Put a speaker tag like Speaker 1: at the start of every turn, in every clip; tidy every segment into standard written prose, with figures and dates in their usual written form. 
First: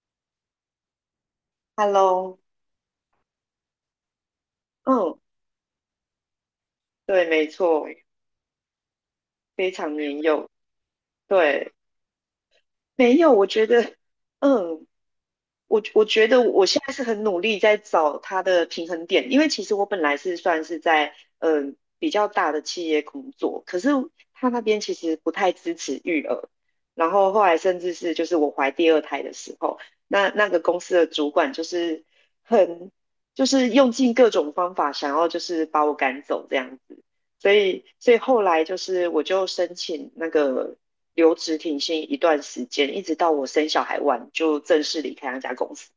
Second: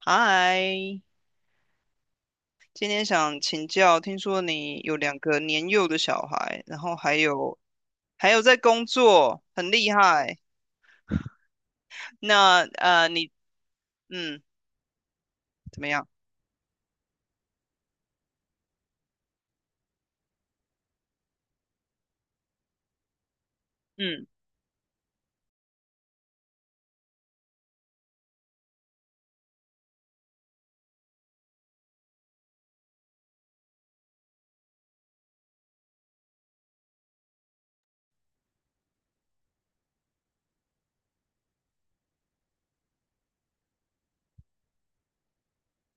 Speaker 1: 嗨，
Speaker 2: Hello，
Speaker 1: 今天想请教，听说你有两
Speaker 2: 嗯，
Speaker 1: 个年幼的小孩，然后还
Speaker 2: 对，没
Speaker 1: 有
Speaker 2: 错，
Speaker 1: 还有在工作，很
Speaker 2: 非
Speaker 1: 厉
Speaker 2: 常年
Speaker 1: 害。
Speaker 2: 幼，对，
Speaker 1: 那
Speaker 2: 没
Speaker 1: 你
Speaker 2: 有，
Speaker 1: 嗯
Speaker 2: 嗯，
Speaker 1: 怎
Speaker 2: 我
Speaker 1: 么
Speaker 2: 我
Speaker 1: 样？
Speaker 2: 觉得我现在是很努力在找它的平衡点，因为其实我本来是算是在比较大的企业工作，可是
Speaker 1: 嗯。
Speaker 2: 他那边其实不太支持育儿，然后后来甚至是就是我怀第二胎的时候，那个公司的主管就是很就是用尽各种方法想要就是把我赶走这样子，所以后来就是我就申请那个留职停薪一段时间，一直到我生小孩完就正式离开那家公司。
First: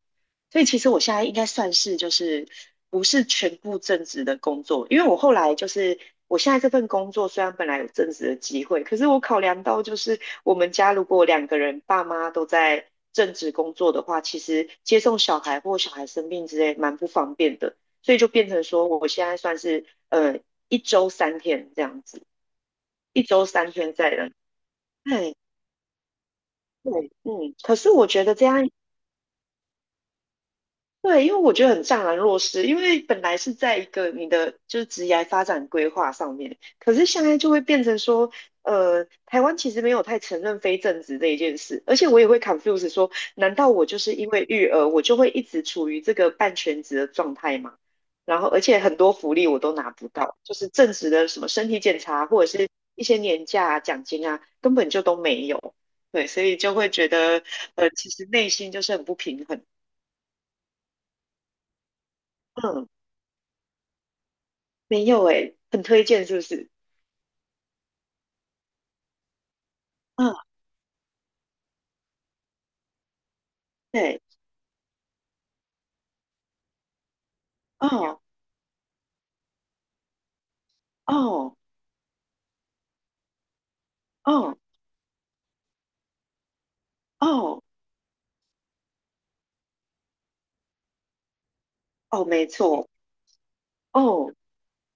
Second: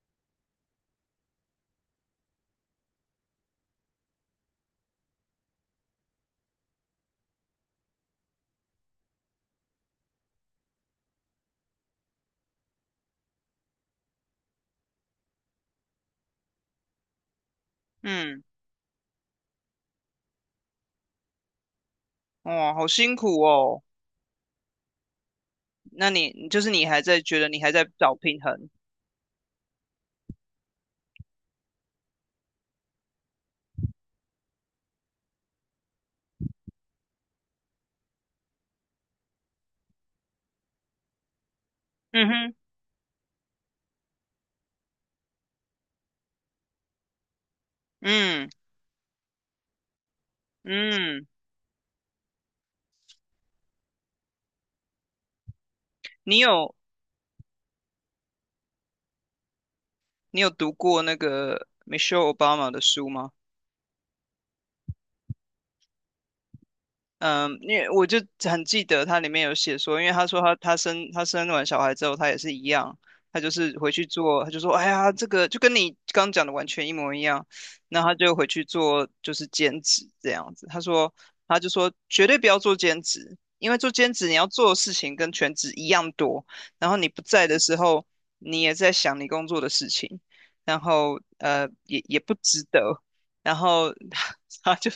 Speaker 2: 所以其实我现在应该算是就是不是全部正职的工作，因为我后来就是我现在这份工作虽然本来有正职的机会，可是我考量到就是我们家如果2个人爸妈都在正职工作的话，其实接送小孩或小孩生病之类蛮不方便的，所以就
Speaker 1: 嗯，
Speaker 2: 变成说我现在算是一周三天这样子，
Speaker 1: 哇，好辛
Speaker 2: 一
Speaker 1: 苦
Speaker 2: 周三
Speaker 1: 哦。
Speaker 2: 天在人。对，
Speaker 1: 那你就是你还
Speaker 2: 对，
Speaker 1: 在觉得
Speaker 2: 嗯，
Speaker 1: 你还
Speaker 2: 可
Speaker 1: 在
Speaker 2: 是我
Speaker 1: 找
Speaker 2: 觉得
Speaker 1: 平
Speaker 2: 这
Speaker 1: 衡？
Speaker 2: 样对，因为我觉得很怅然若失，因为本来是在一个你的就是职业发展规划上面，可是现在就会变成说，台湾其实没有太承认非正职这一件事，而且我
Speaker 1: 嗯
Speaker 2: 也会
Speaker 1: 哼。
Speaker 2: confuse 说，难道我就是因为育儿，我就会一直处于这个半全职的状态吗？然后，
Speaker 1: 嗯
Speaker 2: 而且很多福利我都拿不到，就是正职
Speaker 1: 嗯。
Speaker 2: 的什么身体检查或者是一些年假啊、奖金啊，根本就都没有。对，
Speaker 1: 你
Speaker 2: 所以就
Speaker 1: 有
Speaker 2: 会觉得，其实内心就是很不平衡。
Speaker 1: 你有读过那个 Michelle Obama 的
Speaker 2: 嗯
Speaker 1: 书吗？
Speaker 2: 没有诶，很推荐是不是？
Speaker 1: 嗯，因为我就很记得他里面有写说，因为他
Speaker 2: 嗯，
Speaker 1: 说他生完小孩之后，他也是一样，他就是回去
Speaker 2: 对，
Speaker 1: 做，他就说，哎呀，这个就跟你刚讲的完全一模一样，那他
Speaker 2: 哦
Speaker 1: 就回去做就是兼职这样子。他说，
Speaker 2: 哦
Speaker 1: 他就说绝对不要做兼职，因为做兼职你要
Speaker 2: 哦
Speaker 1: 做的事情跟全职一样多，然后你不在的
Speaker 2: 哦
Speaker 1: 时候，你也在想你工作的事情，然后也
Speaker 2: 哦，
Speaker 1: 不
Speaker 2: 没
Speaker 1: 值
Speaker 2: 错，
Speaker 1: 得，然后
Speaker 2: 哦，
Speaker 1: 他就。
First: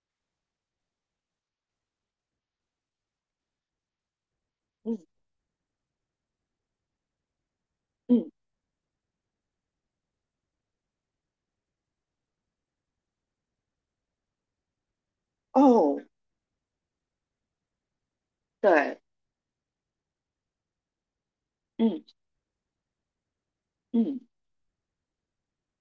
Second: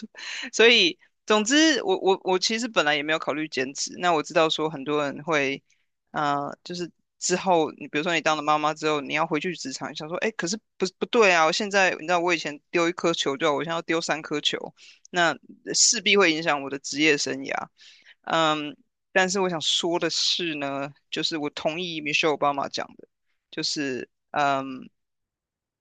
Speaker 1: 所以总之，我其实本来也没有考虑兼职。那我知道说很
Speaker 2: 嗯
Speaker 1: 多人会，啊，就是之后你比如说你
Speaker 2: 嗯，
Speaker 1: 当了妈妈之后，你要回去职场，你想说，哎，可是不对啊！我现在你知道我以前丢1颗球就好，我现在要丢3颗球，那
Speaker 2: 哦，
Speaker 1: 势必会影响我的职业生涯。嗯，
Speaker 2: 对，
Speaker 1: 但是我想说的是呢，就是我同意
Speaker 2: 嗯
Speaker 1: Michelle Obama 讲的，就是。
Speaker 2: 嗯
Speaker 1: 嗯。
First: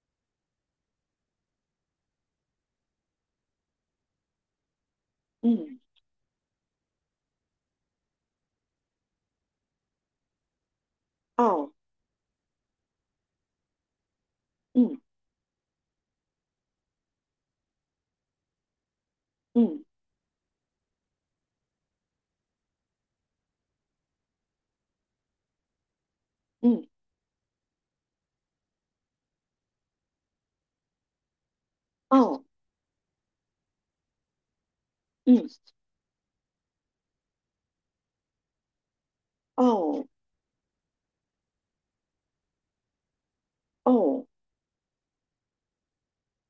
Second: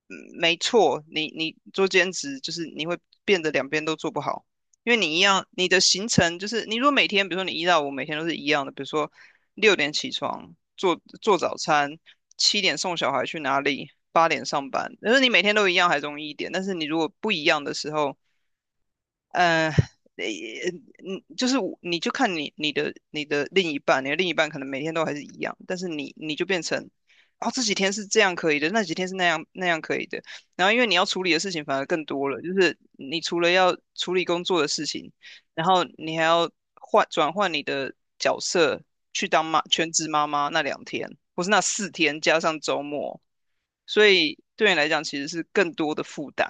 Speaker 1: 嗯，没错，你做兼职就是你会变得两边都做不好，因为你一样，你的
Speaker 2: 嗯，
Speaker 1: 行程就是你如果每天，比如说你1到5每天都是一样的，比如说6点起床做做早
Speaker 2: 哦，
Speaker 1: 餐，7点送小孩去哪里，8点上班，
Speaker 2: 嗯
Speaker 1: 但是你每天都一样还容易一点，但是你如果不一样的时候，呃，呃
Speaker 2: 嗯
Speaker 1: 嗯，就是你就看你你的另一半，你的另一半可能每天都还是一样，但是你就变
Speaker 2: 嗯，
Speaker 1: 成，哦，这几天是这样可以的，那几天是那样可以的，然后因为你要处理的事情反而更多了，
Speaker 2: 哦，
Speaker 1: 就是你除了要处理工作的事情，
Speaker 2: 嗯
Speaker 1: 然后你还要转换你的角色去当全
Speaker 2: 哦
Speaker 1: 职妈妈那2天，或是那4天加上周末，所
Speaker 2: 哦。
Speaker 1: 以对你来讲其实是更多的负担。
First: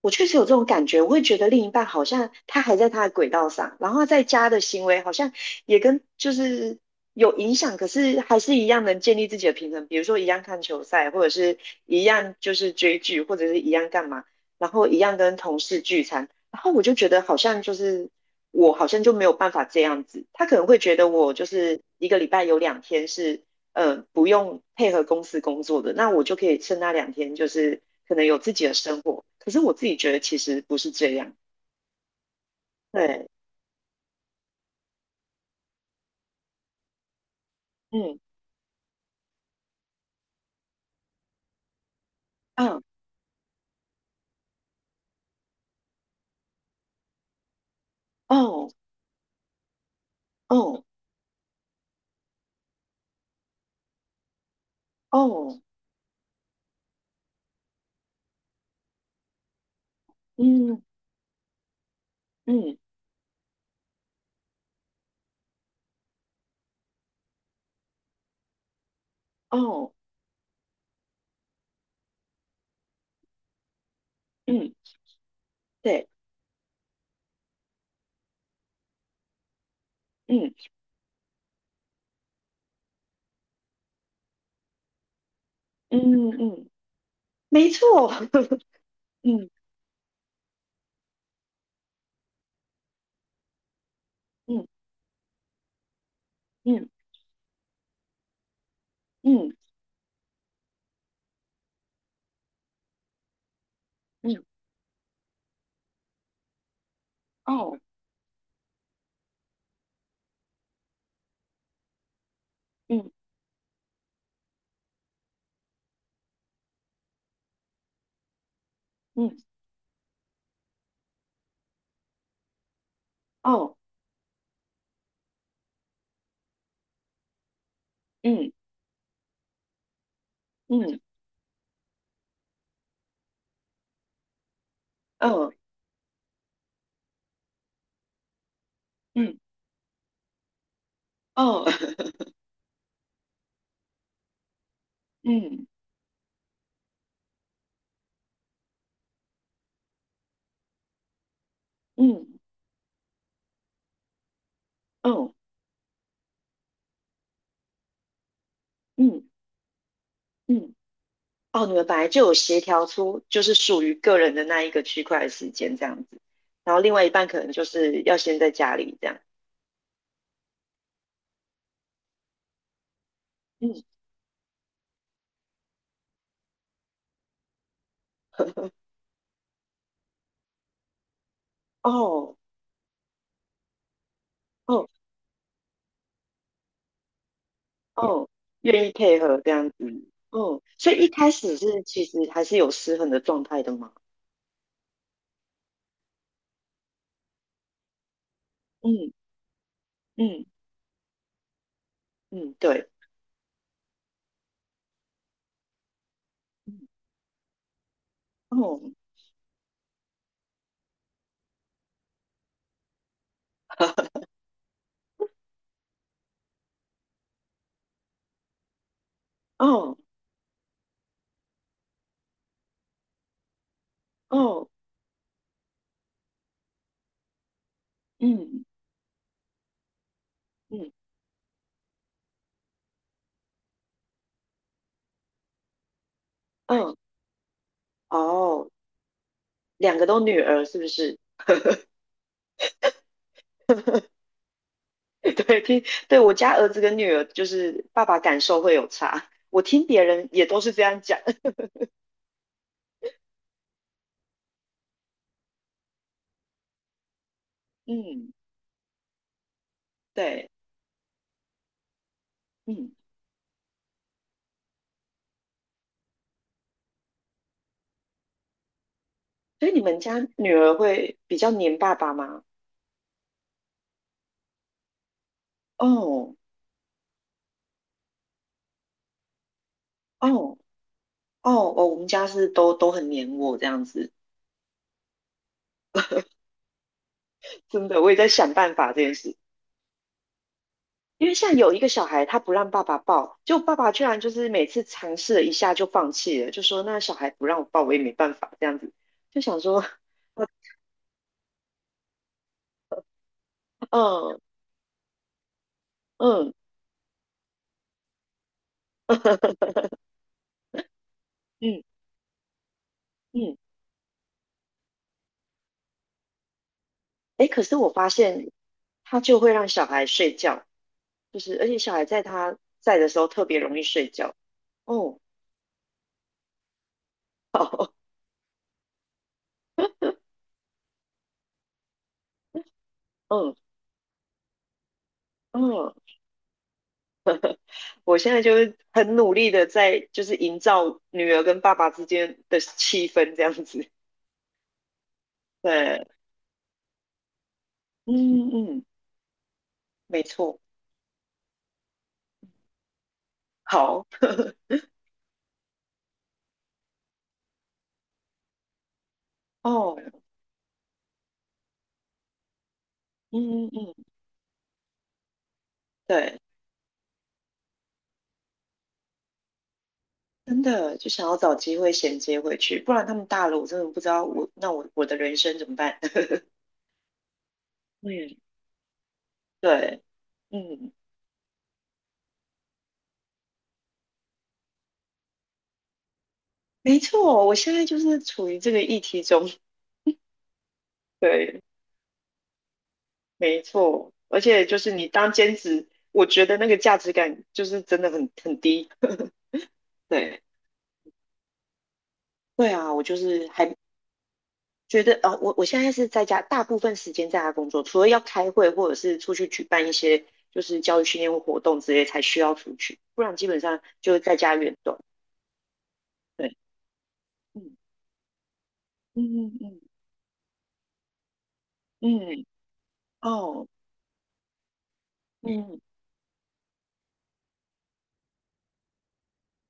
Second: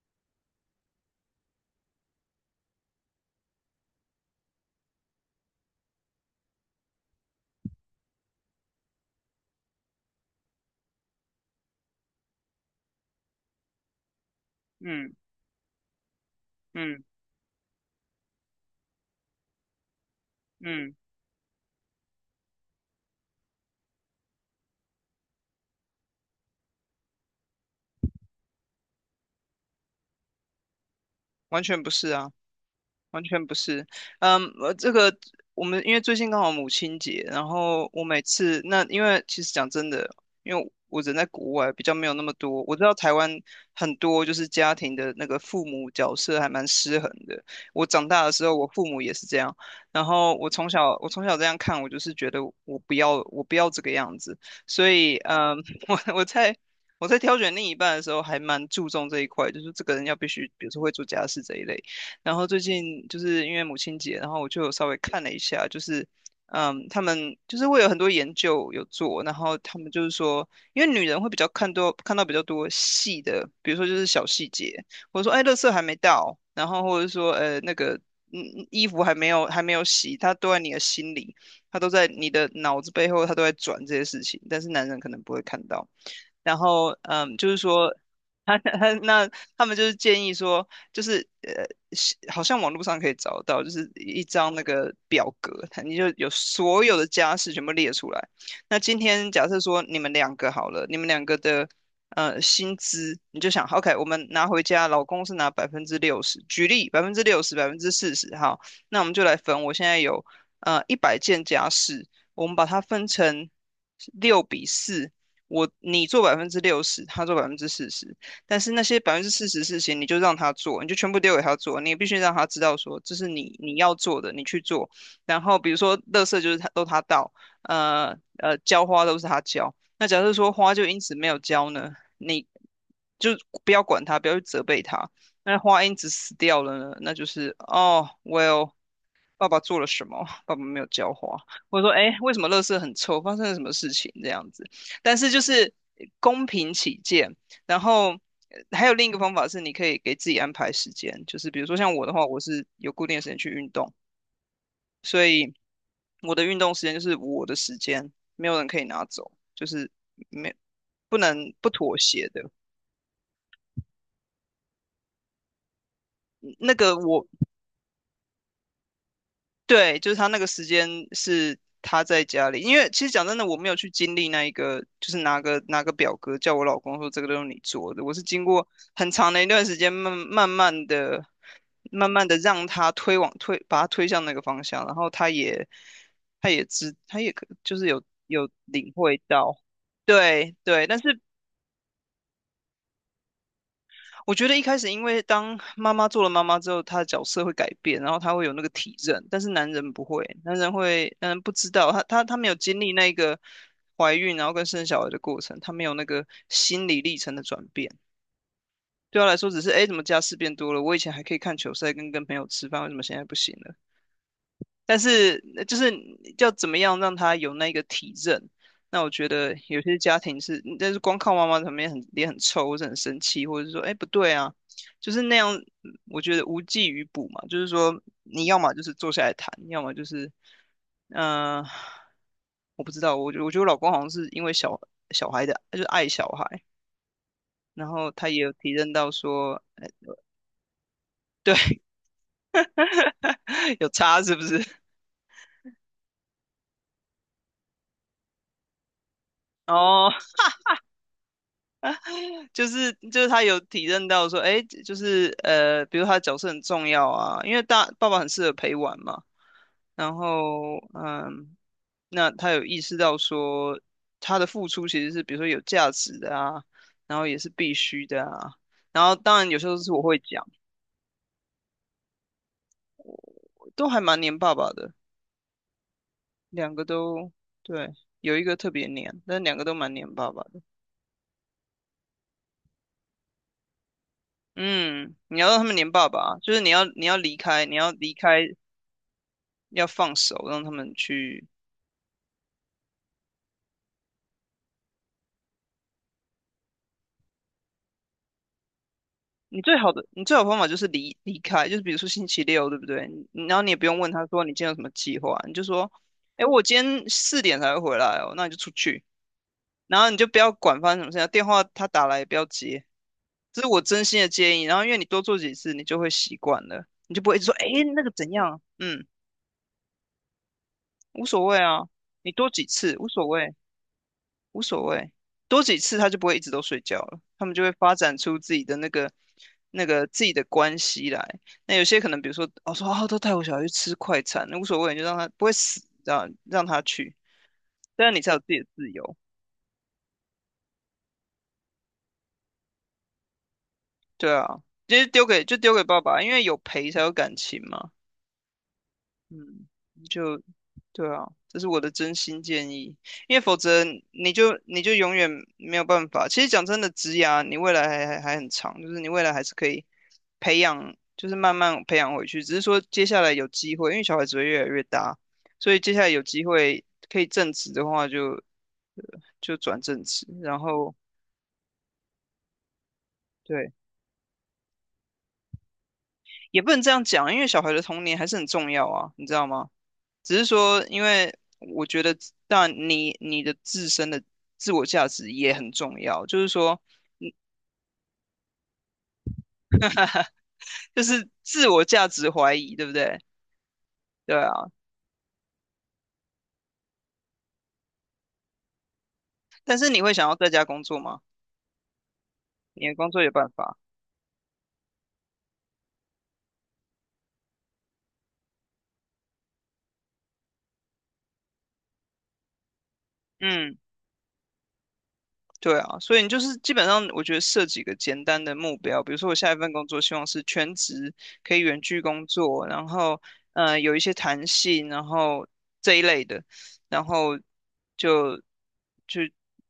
Speaker 2: 我确实有这种感觉，我会觉得另一半好像他还在他的轨道上，然后他在家的行为好像也跟就是有影响，可是还是一样能建立自己的平衡，比如说一样看球赛，或者是一样就是追剧，或者是一样干嘛，然后一
Speaker 1: 嗯
Speaker 2: 样跟同事聚餐，然后我就
Speaker 1: 嗯
Speaker 2: 觉得好像就是我好像就没有办法这样子，他可能会
Speaker 1: 嗯。
Speaker 2: 觉得我就是一个礼拜有两天是不用配合公司工作的，那我就可以趁那两天，就是可能有自己的生活。可是我自己觉得其实不是这样，
Speaker 1: 完全不是啊。完
Speaker 2: 对，
Speaker 1: 全不是，嗯，我这个我们因为最近刚好母亲节，然后我
Speaker 2: 嗯，
Speaker 1: 每次那因为其实讲真的，因为我人在国外，比较没有那么多，我
Speaker 2: 嗯。
Speaker 1: 知道台湾很多就是家庭的那个父母角色还蛮失衡的。我长大的时候，我
Speaker 2: 哦，
Speaker 1: 父母也是这样，然后
Speaker 2: 哦，
Speaker 1: 我从小这样看，我就是觉得我不要这个样子，所以嗯，
Speaker 2: 哦，
Speaker 1: 我我在我在挑选另一半的时候，还蛮注重这一块，就是这个人要必须，比如说
Speaker 2: 嗯，
Speaker 1: 会做家事这一类。然后最
Speaker 2: 嗯，
Speaker 1: 近就是因为母亲节，然后我就有稍微看了一下，就是嗯，他们就是会有很多研究有做，然后他们
Speaker 2: 哦，
Speaker 1: 就是说，因为女人会比较看到比较多细的，比如说就是小细
Speaker 2: 嗯，
Speaker 1: 节，或者说哎，垃圾还没
Speaker 2: 对，
Speaker 1: 到，然后或者说那个嗯衣服还没有洗，它都
Speaker 2: 嗯，
Speaker 1: 在你的心里，它都在你的脑子背后，它都在转这些事情，但是男人可能不会看到。
Speaker 2: 嗯，
Speaker 1: 然
Speaker 2: 嗯，
Speaker 1: 后嗯，就是
Speaker 2: 没
Speaker 1: 说
Speaker 2: 错，
Speaker 1: 他 他那
Speaker 2: 嗯，
Speaker 1: 他们就是建议说。就是，是好像网络上可以找到，就是一张那
Speaker 2: 嗯，
Speaker 1: 个表格，它你就有所
Speaker 2: 嗯，
Speaker 1: 有的家事全部列出来。那今天假
Speaker 2: 嗯，
Speaker 1: 设说你们两个好了，你们两个的薪资，你就想，OK,我们
Speaker 2: 嗯，
Speaker 1: 拿回家，老公是拿百分之六十，举例百分之六十、百分
Speaker 2: 哦，
Speaker 1: 之四十，好，那我们就来分。我现在有100件家事，我们把它分
Speaker 2: 嗯，
Speaker 1: 成6:4，你做百分之六十，他做百分之四十。但是那些百分之
Speaker 2: 嗯，
Speaker 1: 四十事情，你就让他做，你就全部丢给他做，你也必须让他知道说这是你
Speaker 2: 哦，
Speaker 1: 要做的，你去做。然后比如说，垃圾就是他倒，
Speaker 2: 嗯，
Speaker 1: 浇花都是他浇。那假设说花就因
Speaker 2: 嗯，
Speaker 1: 此没有浇呢，你就不要管他，不要去责备他。
Speaker 2: 哦，
Speaker 1: 那花因此死掉了呢，那就是哦，well,
Speaker 2: 嗯，
Speaker 1: 爸爸做了什么？爸爸没有浇花。
Speaker 2: 哦，
Speaker 1: 者说，哎，为什么垃圾很臭？发生了什么事情？这样子。但是就
Speaker 2: 嗯，
Speaker 1: 是公平起见，然后还有另一个方法是，你可以给自己安排时间，就是比如说像我的话，
Speaker 2: 嗯，
Speaker 1: 我是有固定的时间去运动，所
Speaker 2: 嗯
Speaker 1: 以我的运动时间就是我的时间，没有人可以拿
Speaker 2: 嗯，
Speaker 1: 走，就是没
Speaker 2: 嗯。
Speaker 1: 不能
Speaker 2: 哦，
Speaker 1: 不
Speaker 2: 你们
Speaker 1: 妥
Speaker 2: 本来就
Speaker 1: 协
Speaker 2: 有
Speaker 1: 的。
Speaker 2: 协调出就是属于个人的那一个区块的时间这样子，
Speaker 1: 那
Speaker 2: 然后另
Speaker 1: 个
Speaker 2: 外一
Speaker 1: 我
Speaker 2: 半可能就是要先在家里这样，
Speaker 1: 对，就是他那个时间是他在家里，因为其实讲真的，我没有
Speaker 2: 嗯，
Speaker 1: 去经历那一个，就是拿个表格叫我老公说这个都是你做的，我是经过 很长的一段时间，慢慢的
Speaker 2: 哦
Speaker 1: 让他推，把他推向那个方向，
Speaker 2: 哦
Speaker 1: 然后他也他也知，他也可就是有
Speaker 2: 哦，
Speaker 1: 有
Speaker 2: 愿
Speaker 1: 领
Speaker 2: 意配
Speaker 1: 会
Speaker 2: 合这
Speaker 1: 到，
Speaker 2: 样子，
Speaker 1: 对
Speaker 2: 嗯，
Speaker 1: 对，
Speaker 2: 所
Speaker 1: 但
Speaker 2: 以一
Speaker 1: 是
Speaker 2: 开始是其实还是有失衡的状态的嘛，
Speaker 1: 我觉得一开始，因为当妈妈做了妈妈之后，她的角色会改变，然后她会有那个体
Speaker 2: 嗯
Speaker 1: 认，但是男人不会，
Speaker 2: 嗯
Speaker 1: 男人会，男人不知道，他没有
Speaker 2: 嗯，
Speaker 1: 经
Speaker 2: 对，
Speaker 1: 历那个怀孕然后跟生小孩的过程，他没有那个
Speaker 2: 嗯
Speaker 1: 心理历程的转变。
Speaker 2: 哦
Speaker 1: 对他来说，只是哎诶，怎么家事变多了？我以前还可以看球赛，跟朋友吃饭，为什么现在不行了？但是就是要怎么样让他有那个体认？那我觉得有
Speaker 2: 哦
Speaker 1: 些家庭是，但是光靠妈妈他们也很臭，或者很生气，或者是说，哎，不对啊，
Speaker 2: 哦，
Speaker 1: 就是那样，我觉得无济于补嘛。就是说，你要
Speaker 2: 嗯
Speaker 1: 么就是坐下来谈，要么就是，
Speaker 2: 嗯
Speaker 1: 嗯、呃我不知道，我觉得我老公好像是因为小孩的，就是爱小孩，
Speaker 2: 哦
Speaker 1: 然后他也有
Speaker 2: 哦，
Speaker 1: 体认到说，呃，
Speaker 2: 两个都女儿是不是？
Speaker 1: 对。有 差是不是？
Speaker 2: 对，听，对，我家儿子跟女儿，就是爸爸感受会有差。我听别
Speaker 1: 哦，
Speaker 2: 人也都是这样讲。
Speaker 1: 就是他有体认到说，哎，就是比如他的角色很重要啊，因为大爸爸很
Speaker 2: 嗯，
Speaker 1: 适合陪玩嘛。然
Speaker 2: 对，
Speaker 1: 后嗯，那他有意
Speaker 2: 嗯，
Speaker 1: 识到说，他的付出其实是比如说有价值的啊，然后也是必须的啊。然后当然有时
Speaker 2: 所以
Speaker 1: 候
Speaker 2: 你
Speaker 1: 是我
Speaker 2: 们
Speaker 1: 会
Speaker 2: 家
Speaker 1: 讲，
Speaker 2: 女儿会比较黏爸爸吗？
Speaker 1: 我都还蛮黏爸爸的，
Speaker 2: 哦，
Speaker 1: 两个都对，有一个特别黏，但两个都蛮黏
Speaker 2: 哦，
Speaker 1: 爸爸
Speaker 2: 哦，
Speaker 1: 的。
Speaker 2: 哦，我们家是都很黏我这样子，
Speaker 1: 嗯，你要让他们黏爸爸啊，就是你要离开，你
Speaker 2: 真
Speaker 1: 要
Speaker 2: 的，我
Speaker 1: 离
Speaker 2: 也在
Speaker 1: 开，
Speaker 2: 想办法这件事。
Speaker 1: 要放手，让他们
Speaker 2: 因为
Speaker 1: 去。
Speaker 2: 像有一个小孩，他不让爸爸抱，就爸爸居然就是每次尝试了一下就放弃了，就说那小孩不让我抱，我也没办法这样子，就想说，
Speaker 1: 你最好的方法就是离开，就是比如说星期六，对不对？你然后你也不 用问他
Speaker 2: 嗯
Speaker 1: 说你今天有什么计划，你就说，哎，
Speaker 2: 嗯
Speaker 1: 我今天4点才会回来哦，那你就出去，然后你就不要管发生什么事情，电话
Speaker 2: 嗯，
Speaker 1: 他打来也不要接，
Speaker 2: 嗯，
Speaker 1: 这是我真心的建议。然后因为你多做几次，你就会习惯了，你就不会一直
Speaker 2: 哎，
Speaker 1: 说，
Speaker 2: 可
Speaker 1: 哎，
Speaker 2: 是我
Speaker 1: 那
Speaker 2: 发
Speaker 1: 个怎
Speaker 2: 现
Speaker 1: 样？嗯，
Speaker 2: 他就会让小孩睡觉，
Speaker 1: 无
Speaker 2: 就
Speaker 1: 所谓
Speaker 2: 是而且
Speaker 1: 啊，
Speaker 2: 小孩在
Speaker 1: 你多
Speaker 2: 他
Speaker 1: 几次
Speaker 2: 在
Speaker 1: 无
Speaker 2: 的时
Speaker 1: 所
Speaker 2: 候特
Speaker 1: 谓。
Speaker 2: 别容易睡觉。
Speaker 1: 无所谓，
Speaker 2: 哦，
Speaker 1: 多几次他就不会一直都睡觉了，他们就会
Speaker 2: 好，
Speaker 1: 发展出自己的那个自己的关系来。那有些可能，比如说，哦说 啊，都带我小
Speaker 2: 嗯
Speaker 1: 孩去吃快餐，那无所谓，你就让他不会死，
Speaker 2: 嗯，
Speaker 1: 让他去，这样
Speaker 2: 我
Speaker 1: 你才
Speaker 2: 现
Speaker 1: 有
Speaker 2: 在
Speaker 1: 自
Speaker 2: 就
Speaker 1: 己的
Speaker 2: 是
Speaker 1: 自由。
Speaker 2: 很努力的在就是营造女儿跟爸爸之间的气氛这样子。
Speaker 1: 对啊，就是就丢给爸
Speaker 2: 对，
Speaker 1: 爸，因为有陪才有感情嘛。
Speaker 2: 嗯嗯，
Speaker 1: 嗯，
Speaker 2: 没
Speaker 1: 就
Speaker 2: 错，
Speaker 1: 对啊，这是我的真心建议，因为否则
Speaker 2: 好
Speaker 1: 你就永远没有办法。其实讲真的，职涯你未来还很长，就是你未来还是可以
Speaker 2: 哦，
Speaker 1: 培养，就是慢慢培养回去。只是说接下来有
Speaker 2: 嗯嗯
Speaker 1: 机会，因为
Speaker 2: 嗯，
Speaker 1: 小孩子会越来越大，所以接下来有
Speaker 2: 对，
Speaker 1: 机会可以正职的话就，就转正职，然
Speaker 2: 真
Speaker 1: 后
Speaker 2: 的就想要找机会衔接回去，不然他们大了，我
Speaker 1: 对，
Speaker 2: 真的不知道我那我我的人生怎么办。
Speaker 1: 也不能这样讲，因为小孩的童年还是
Speaker 2: 嗯，
Speaker 1: 很重要啊，你知道吗？
Speaker 2: 对，
Speaker 1: 只是说，
Speaker 2: 嗯。
Speaker 1: 因为我觉得，但你你的自身的自我价值也很重要，就是说，
Speaker 2: 没错，我现在就是处于这个议题中，
Speaker 1: 就是
Speaker 2: 对，
Speaker 1: 自我价值怀疑，对不对？
Speaker 2: 没错，
Speaker 1: 对
Speaker 2: 而
Speaker 1: 啊，
Speaker 2: 且就是你当兼职，我觉得那个价值感就是真的很低，
Speaker 1: 但是你会想要
Speaker 2: 对，
Speaker 1: 在家工作吗？
Speaker 2: 对
Speaker 1: 你
Speaker 2: 啊，
Speaker 1: 的
Speaker 2: 我
Speaker 1: 工
Speaker 2: 就
Speaker 1: 作有
Speaker 2: 是
Speaker 1: 办
Speaker 2: 还
Speaker 1: 法，
Speaker 2: 觉得，我现在是在家，大部分时间在家工作，除了要开会或者是出去举办一些就是教育训练活动之类才需要出去，不然基本
Speaker 1: 嗯，
Speaker 2: 上就是在家远动。
Speaker 1: 对啊，所以你就是
Speaker 2: 对，
Speaker 1: 基本上，我觉得设
Speaker 2: 嗯
Speaker 1: 几个简单的目标，比如说我下
Speaker 2: 嗯
Speaker 1: 一份
Speaker 2: 嗯
Speaker 1: 工作希望是全职，可以远距
Speaker 2: 嗯
Speaker 1: 工
Speaker 2: 嗯，
Speaker 1: 作，然后
Speaker 2: 哦，
Speaker 1: 有一些弹性，然后
Speaker 2: 嗯
Speaker 1: 这一类的，然后就就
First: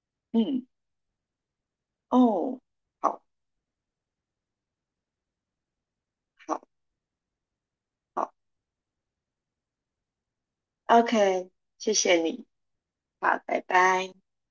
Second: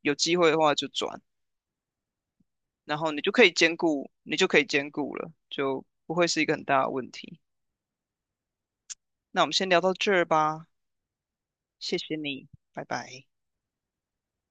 Speaker 1: 有机会的
Speaker 2: 嗯
Speaker 1: 话就转。
Speaker 2: 哦，
Speaker 1: 然后你
Speaker 2: 好，
Speaker 1: 就可以兼顾，你就可以兼顾了，就不会是一个很
Speaker 2: 好。
Speaker 1: 大的问题。
Speaker 2: 好
Speaker 1: 那我们先聊到这儿吧，
Speaker 2: OK，谢
Speaker 1: 谢谢
Speaker 2: 谢你，
Speaker 1: 你，拜拜。
Speaker 2: 好，拜拜。